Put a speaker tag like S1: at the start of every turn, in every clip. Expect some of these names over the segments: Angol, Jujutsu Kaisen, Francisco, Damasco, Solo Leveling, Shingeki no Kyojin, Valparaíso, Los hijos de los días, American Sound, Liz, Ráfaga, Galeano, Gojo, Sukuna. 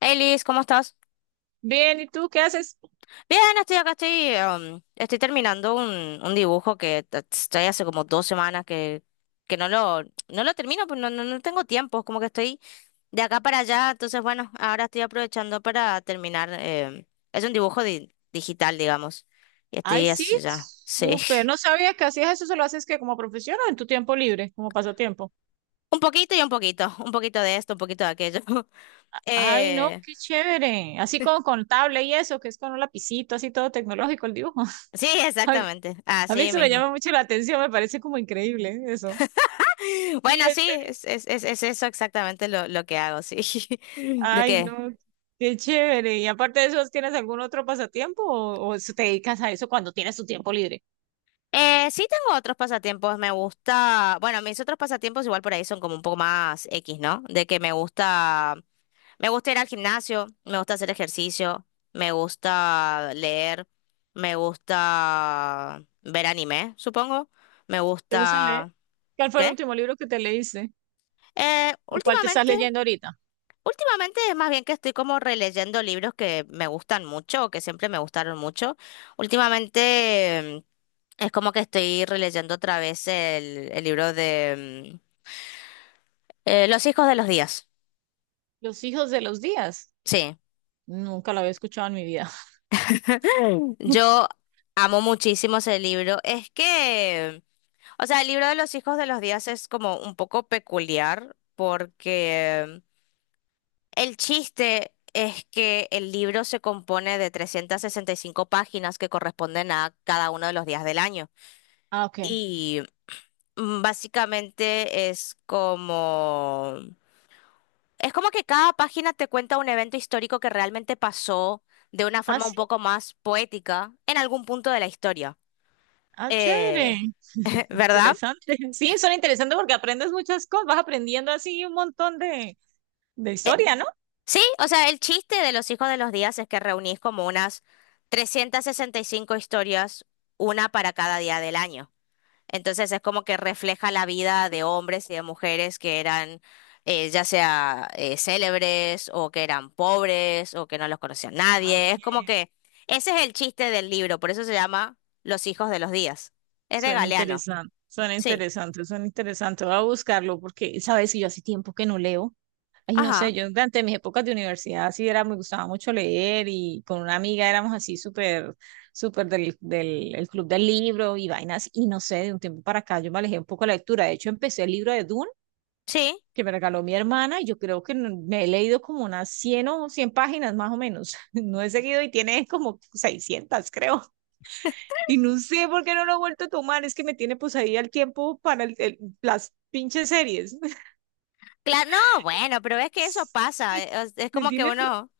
S1: Hey Liz, ¿cómo estás?
S2: Bien, ¿y tú qué haces?
S1: Bien, estoy acá, estoy terminando un dibujo estoy hace como 2 semanas que no lo termino, pues no tengo tiempo, es como que estoy de acá para allá, entonces bueno, ahora estoy aprovechando para terminar. Es un dibujo digital, digamos, y
S2: Ay,
S1: estoy
S2: sí,
S1: hace ya, sí.
S2: súper. No sabía que hacías eso, ¿se lo haces que como profesión o en tu tiempo libre, como pasatiempo?
S1: Un poquito y un poquito de esto, un poquito de aquello.
S2: Ay, no,
S1: Eh,
S2: qué chévere. Así con tablet y eso, que es con un lapicito, así todo tecnológico el dibujo.
S1: sí,
S2: A mí,
S1: exactamente,
S2: a mí
S1: así
S2: eso me
S1: mismo.
S2: llama mucho la atención, me parece como increíble, ¿eh? Eso. Sí,
S1: Bueno,
S2: en
S1: sí,
S2: serio.
S1: es eso exactamente lo que hago, sí. ¿De
S2: Ay,
S1: qué?
S2: no, qué chévere. Y aparte de eso, ¿tienes algún otro pasatiempo o se te dedicas a eso cuando tienes tu tiempo libre?
S1: Sí, tengo otros pasatiempos, me gusta, bueno, mis otros pasatiempos igual por ahí son como un poco más X, ¿no? De que me gusta ir al gimnasio, me gusta hacer ejercicio, me gusta leer, me gusta ver anime, supongo, me
S2: ¿Te gusta leer?
S1: gusta...
S2: ¿Cuál fue el
S1: ¿Qué?
S2: último libro que te leíste?
S1: Eh,
S2: ¿O cuál te estás
S1: últimamente
S2: leyendo ahorita?
S1: Últimamente es más bien que estoy como releyendo libros que me gustan mucho o que siempre me gustaron mucho. Últimamente, es como que estoy releyendo otra vez el libro de Los hijos de los días.
S2: Los hijos de los días.
S1: Sí,
S2: Nunca la había escuchado en mi vida.
S1: yo amo muchísimo ese libro. Es que, o sea, el libro de Los hijos de los días es como un poco peculiar porque el chiste... Es que el libro se compone de 365 páginas que corresponden a cada uno de los días del año.
S2: Ah, ok.
S1: Y básicamente es como que cada página te cuenta un evento histórico que realmente pasó de una
S2: Ah,
S1: forma un
S2: sí.
S1: poco más poética en algún punto de la historia.
S2: Ah, chévere.
S1: Eh, ¿Verdad?
S2: Interesante. Sí, son interesantes porque aprendes muchas cosas. Vas aprendiendo así un montón de historia, ¿no?
S1: Sí, o sea, el chiste de los hijos de los días es que reunís como unas 365 historias, una para cada día del año. Entonces es como que refleja la vida de hombres y de mujeres que eran, ya sea, célebres, o que eran pobres, o que no los conocía
S2: Ah,
S1: nadie.
S2: ok.
S1: Es como que ese es el chiste del libro, por eso se llama Los hijos de los días. Es de
S2: Suena
S1: Galeano.
S2: interesante. Suena
S1: Sí.
S2: interesante, suena interesante. Voy a buscarlo porque, sabes, que yo hace tiempo que no leo. Ay, no sé,
S1: Ajá.
S2: yo durante mis épocas de universidad sí era, me gustaba mucho leer y con una amiga éramos así súper, súper del, del el club del libro y vainas. Y no sé, de un tiempo para acá yo me alejé un poco de la lectura. De hecho, empecé el libro de Duna
S1: Sí.
S2: que me regaló mi hermana y yo creo que me he leído como unas 100 o 100 páginas más o menos. No he seguido y tiene como 600, creo. Y no sé por qué no lo he vuelto a tomar, es que me tiene pues ahí al tiempo para las pinches series.
S1: Claro. No, bueno, pero es que eso pasa. Es
S2: Me
S1: como que
S2: tiene
S1: uno,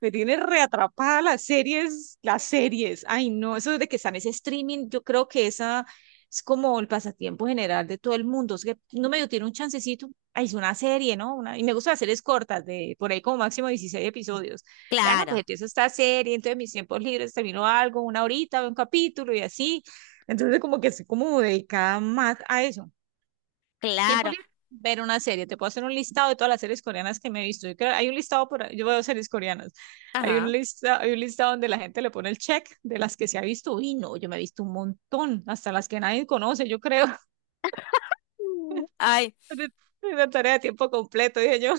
S2: me tiene reatrapada las series, las series. Ay, no, eso de que están ese streaming, yo creo que esa es como el pasatiempo general de todo el mundo. Es que no medio tiene un chancecito. Ay, es una serie, ¿no? Una, y me gustan las series cortas, de por ahí como máximo 16 episodios. Ah, no, pues
S1: claro,
S2: empiezo esta serie, entonces mis tiempos libres termino algo, una horita, veo un capítulo y así. Entonces, como que estoy como dedicada más a eso,
S1: claro.
S2: ver una serie. Te puedo hacer un listado de todas las series coreanas que me he visto. Hay un listado yo veo series coreanas. Hay un
S1: Ajá.
S2: lista, hay un listado donde la gente le pone el check de las que se ha visto. Y no, yo me he visto un montón, hasta las que nadie conoce, yo creo.
S1: Mm. Ay,
S2: Es una tarea de tiempo completo, dije yo.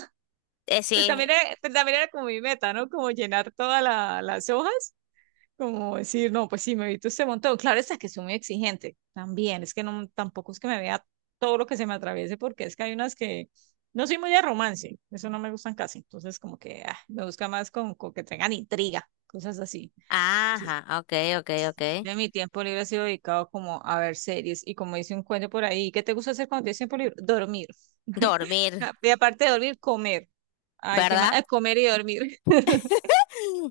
S2: Pues
S1: sí.
S2: también, era- pues también era como mi meta, ¿no? Como llenar todas las hojas. Como decir, no, pues sí, me evito este montón. Claro, está que soy muy exigente también. Es que no, tampoco es que me vea todo lo que se me atraviese, porque es que hay unas que no soy muy de romance, eso no me gustan casi. Entonces, como que ah, me busca más con que tengan intriga, cosas así. Entonces,
S1: Ajá, ok, ok, ok.
S2: de mi tiempo libre ha sido dedicado como a ver series y, como dice un cuento por ahí, ¿qué te gusta hacer cuando tienes tiempo libre? Dormir.
S1: Dormir,
S2: Y aparte de dormir, comer. Ay, qué más.
S1: ¿verdad?
S2: Ah, comer y dormir.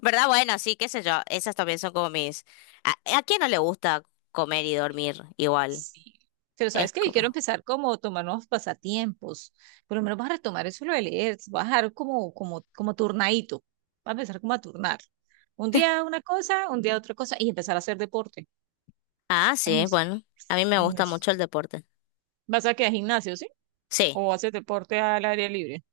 S1: ¿Verdad? Bueno, sí, qué sé yo. Esas también son como mis... ¿A quién no le gusta comer y dormir igual?
S2: Sí. Pero
S1: Es
S2: sabes que yo quiero
S1: como...
S2: empezar como a tomar nuevos pasatiempos. Por lo menos vas a retomar eso lo de leer. Vas a dejar como, turnadito. Vas a empezar como a turnar. Un día una cosa, un día otra cosa. Y empezar a hacer deporte.
S1: Ah,
S2: Ay,
S1: sí, bueno. A mí me
S2: sí,
S1: gusta mucho el deporte.
S2: ¿vas a quedar al gimnasio, sí?
S1: Sí.
S2: ¿O haces deporte al aire libre?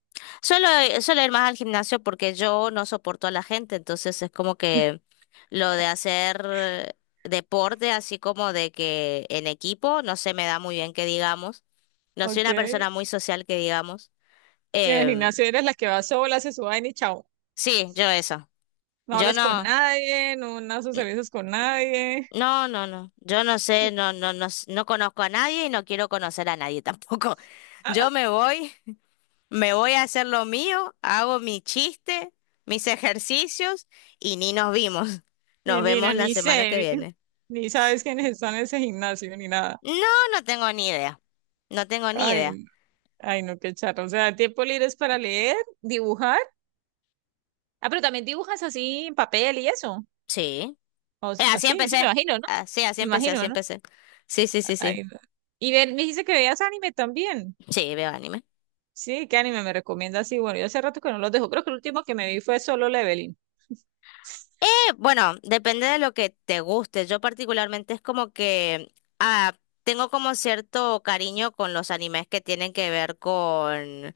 S1: Suelo, Suelo ir más al gimnasio porque yo no soporto a la gente, entonces es como que lo de hacer, deporte, así como de que en equipo, no se me da muy bien que digamos. No soy
S2: Ok.
S1: una persona muy social que digamos.
S2: Y en el
S1: Em,
S2: gimnasio eres la que va sola, se suba y chao.
S1: sí, yo eso.
S2: No
S1: Yo
S2: hablas con
S1: no.
S2: nadie, no, no socializas con nadie.
S1: No, no, no. Yo no sé, no, no, no, no conozco a nadie y no quiero conocer a nadie tampoco. Yo me voy a hacer lo mío, hago mi chiste, mis ejercicios y ni nos vimos.
S2: Y
S1: Nos
S2: ni,
S1: vemos la
S2: ni
S1: semana que
S2: sé,
S1: viene.
S2: ni sabes quiénes están en ese gimnasio, ni nada.
S1: No, no tengo ni idea. No tengo ni idea.
S2: Ay, ay, no, qué charro. O sea, tiempo libre es para leer, dibujar. Ah, pero también dibujas así en papel y eso.
S1: Sí. Así
S2: Así, sí, me
S1: empecé.
S2: imagino, ¿no?
S1: Así
S2: Me
S1: empecé, así
S2: imagino, ¿no?
S1: empecé. Sí, sí, sí, sí.
S2: Ay, no. Y ven, me dijiste que veías anime también.
S1: Sí, veo anime.
S2: Sí, ¿qué anime me recomiendas? Sí, bueno, yo hace rato que no los dejo. Creo que el último que me vi fue Solo Leveling.
S1: Bueno, depende de lo que te guste. Yo particularmente es como que, ah, tengo como cierto cariño con los animes que tienen que ver con,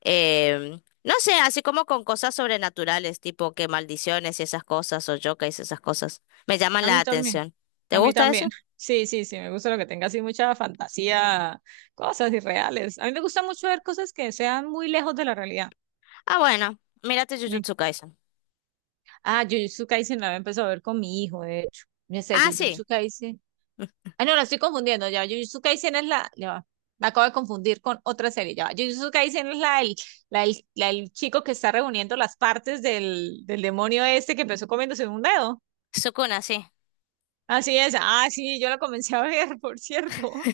S1: no sé, así como con cosas sobrenaturales, tipo que maldiciones y esas cosas, o yokais y esas cosas. Me llaman
S2: A
S1: la
S2: mí también,
S1: atención. ¿Te
S2: a mí
S1: gusta
S2: también.
S1: eso?
S2: Sí, sí, sí, me gusta lo que tenga así mucha fantasía, cosas irreales. A mí me gusta mucho ver cosas que sean muy lejos de la realidad.
S1: Ah, bueno, mírate
S2: Me
S1: Jujutsu Kaisen.
S2: Ah, Jujutsu Kaisen la había empezado a ver con mi hijo, de hecho. No sé,
S1: Ah, sí,
S2: Jujutsu Kaisen. Ah, no, la estoy confundiendo ya. Jujutsu Kaisen es la, ya va. Me acabo de confundir con otra serie. Ya va. Jujutsu Kaisen es la del chico que está reuniendo las partes del demonio este que empezó comiéndose un dedo.
S1: Sukuna, sí.
S2: Así es. Ah, sí, yo la comencé a ver, por cierto.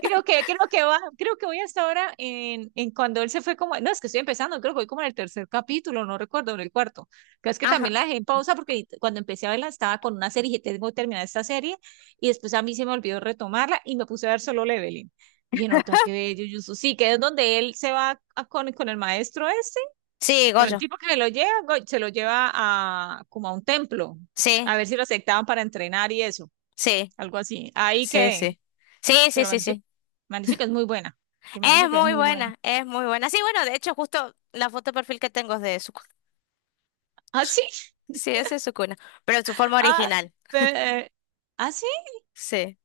S2: Creo que voy hasta ahora en, cuando él se fue como, no, es que estoy empezando, creo que voy como en el tercer capítulo, no recuerdo, en el cuarto. Creo es que también
S1: Ajá.
S2: la dejé en pausa porque cuando empecé a verla estaba con una serie y dije, tengo que terminar esta serie y después a mí se me olvidó retomarla y me puse a ver Solo Leveling. Y dije, no, tengo que ver Jujutsu. Sí, que es donde él con el maestro ese,
S1: Sí,
S2: con el
S1: Gojo.
S2: tipo que se lo lleva, se lo lleva a como a un templo,
S1: Sí,
S2: a ver si lo aceptaban para entrenar y eso,
S1: sí,
S2: algo así. Ahí
S1: sí,
S2: quedé,
S1: sí. Sí, sí,
S2: pero me han
S1: sí,
S2: dicho,
S1: sí.
S2: que es muy buena, que me han dicho
S1: Es
S2: que es
S1: muy
S2: muy buena.
S1: buena, es muy buena. Sí, bueno, de hecho, justo la foto de perfil que tengo es de su
S2: ¿Ah, sí?
S1: sí, esa es su cuna, pero en su forma
S2: Ah,
S1: original.
S2: pe- eh, ¿ah, sí?
S1: Sí.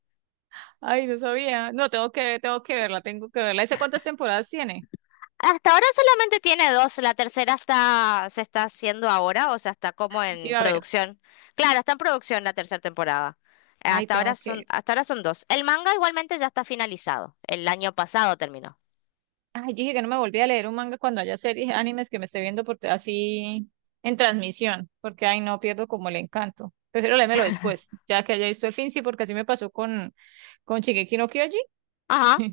S2: Ay, no sabía. No, tengo que verla, tengo que verla. ¿Esa cuántas temporadas tiene?
S1: Hasta ahora solamente tiene dos, la tercera está, se está haciendo ahora, o sea, está como
S2: Ay, sí,
S1: en
S2: va a ver.
S1: producción. Claro, está en producción la tercera temporada.
S2: Ay, tengo que.
S1: Hasta ahora son dos. El manga igualmente ya está finalizado. El año pasado terminó.
S2: Ay, yo dije que no me volví a leer un manga cuando haya series, animes que me esté viendo por, así en transmisión, porque ay, no pierdo como el encanto. Prefiero leérmelo después, ya que haya visto el fin, sí, porque así me pasó con, Shingeki no Kyojin.
S1: Ajá,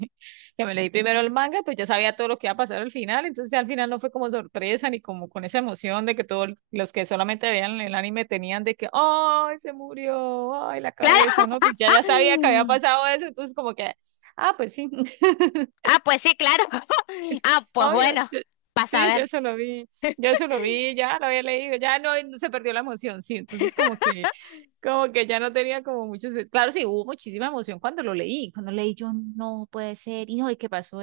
S2: Que me leí primero el manga, pues ya sabía todo lo que iba a pasar al final, entonces al final no fue como sorpresa ni como con esa emoción de que todos los que solamente veían el anime tenían de que, ¡ay, se murió!, ¡ay, la cabeza!,
S1: claro.
S2: ¿no? Pues ya, ya sabía que había pasado eso, entonces como que, ah, pues sí,
S1: Ah, pues sí, claro. Ah, pues
S2: ay,
S1: bueno, pasa a
S2: sí, yo
S1: ver.
S2: eso lo vi, yo eso lo vi, ya lo había leído, ya no, no se perdió la emoción, sí, entonces como que, ya no tenía como muchos, claro, sí, hubo muchísima emoción cuando lo leí, cuando leí yo, no puede ser, hijo, ¿y qué pasó?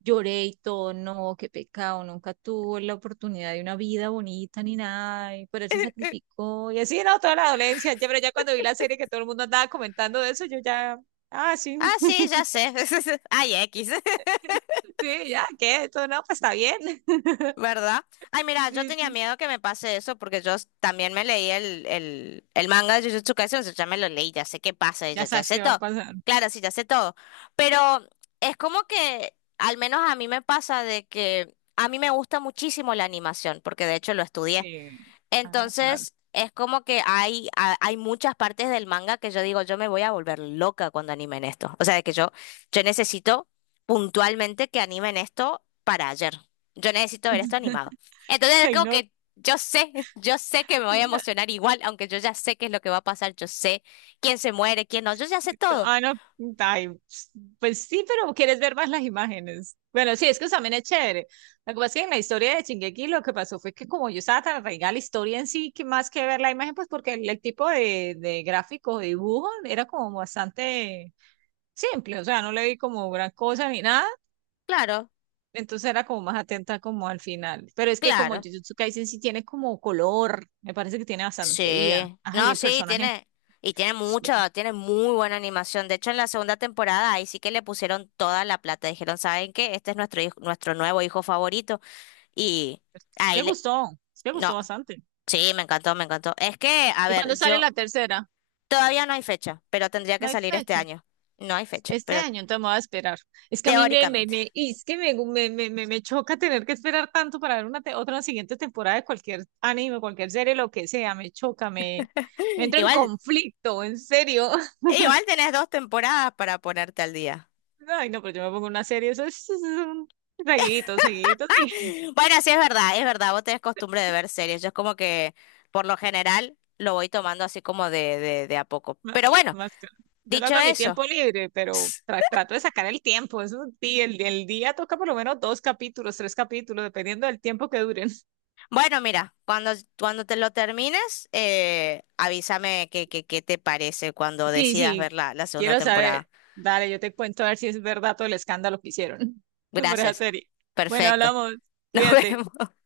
S2: Lloré y todo, no, qué pecado, nunca tuvo la oportunidad de una vida bonita ni nada, y por él se sacrificó, y así, no, toda la dolencia, ya, pero ya cuando vi la serie que todo el mundo andaba comentando de eso, yo ya, ah, sí,
S1: Ah, sí, ya sé. Ay, X.
S2: sí, ya, qué, esto, no, pues está bien,
S1: ¿Verdad? Ay, mira, yo
S2: sí,
S1: tenía
S2: sí,
S1: miedo que me pase eso porque también me leí el manga de Jujutsu Kaisen, o sea, ya me lo leí, ya sé qué pasa,
S2: ya
S1: ya
S2: sabes
S1: sé
S2: qué va a
S1: todo.
S2: pasar,
S1: Claro, sí, ya sé todo. Pero es como que, al menos a mí me pasa de que a mí me gusta muchísimo la animación, porque de hecho lo estudié.
S2: sí, ah, claro,
S1: Entonces, es como que hay muchas partes del manga que yo digo, yo me voy a volver loca cuando animen esto. O sea, de que yo necesito puntualmente que animen esto para ayer. Yo necesito ver esto animado. Entonces, es
S2: ay,
S1: como
S2: no,
S1: que yo sé, yo sé que me voy a
S2: no,
S1: emocionar igual, aunque yo ya sé qué es lo que va a pasar, yo sé quién se muere, quién no, yo ya sé
S2: Tú-
S1: todo.
S2: Ah, no, ay, pues sí, pero quieres ver más las imágenes. Bueno, sí, es que eso también es chévere. Lo que pasa es que en la historia de Shingeki lo que pasó fue que como yo estaba tan arraigada a la historia en sí, que más que ver la imagen, pues porque el tipo de gráfico, de dibujo, era como bastante simple, o sea, no le vi como gran cosa ni nada,
S1: Claro,
S2: entonces era como más atenta como al final. Pero es que como
S1: claro.
S2: Jujutsu Kaisen sí tiene como color, me parece que tiene bastante vida.
S1: Sí,
S2: Ay,
S1: no,
S2: el
S1: sí,
S2: personaje,
S1: tiene, y tiene
S2: es, es-
S1: mucha, tiene muy buena animación. De hecho, en la segunda temporada ahí sí que le pusieron toda la plata. Dijeron, ¿saben qué? Este es nuestro hijo, nuestro nuevo hijo favorito. Y
S2: es
S1: ahí
S2: que
S1: le,
S2: gustó, es que gustó
S1: no,
S2: bastante.
S1: sí, me encantó, me encantó. Es que, a
S2: ¿Y cuándo
S1: ver,
S2: sale la tercera?
S1: todavía no hay fecha, pero tendría
S2: No
S1: que
S2: hay
S1: salir este
S2: fecha.
S1: año. No hay fecha,
S2: Este
S1: pero
S2: año, entonces me voy a esperar. Es que a mí
S1: teóricamente.
S2: y es que me choca tener que esperar tanto para ver una otra siguiente temporada de cualquier anime, cualquier serie, lo que sea. Me choca, me entro en
S1: Igual,
S2: conflicto, en serio.
S1: Igual tenés dos temporadas para ponerte al día.
S2: Ay, no, pero yo me pongo una serie, eso es un seguidito, seguidito, seguidito.
S1: Bueno, sí, es verdad, vos tenés costumbre de ver series. Yo es como que, por lo general, lo voy tomando así como de a poco.
S2: Ma-
S1: Pero bueno,
S2: Más, yo lo
S1: dicho
S2: hago en mi
S1: eso,
S2: tiempo libre, pero trato de sacar el tiempo. Eso, sí, el día toca por lo menos dos capítulos, tres capítulos, dependiendo del tiempo que duren.
S1: bueno, mira, cuando te lo termines, avísame qué te parece cuando
S2: Sí,
S1: decidas
S2: sí,
S1: ver la segunda
S2: quiero saber.
S1: temporada.
S2: Dale, yo te cuento a ver si es verdad todo el escándalo que hicieron por esa
S1: Gracias.
S2: serie. Bueno,
S1: Perfecto.
S2: hablamos.
S1: Nos
S2: Cuídate.
S1: vemos.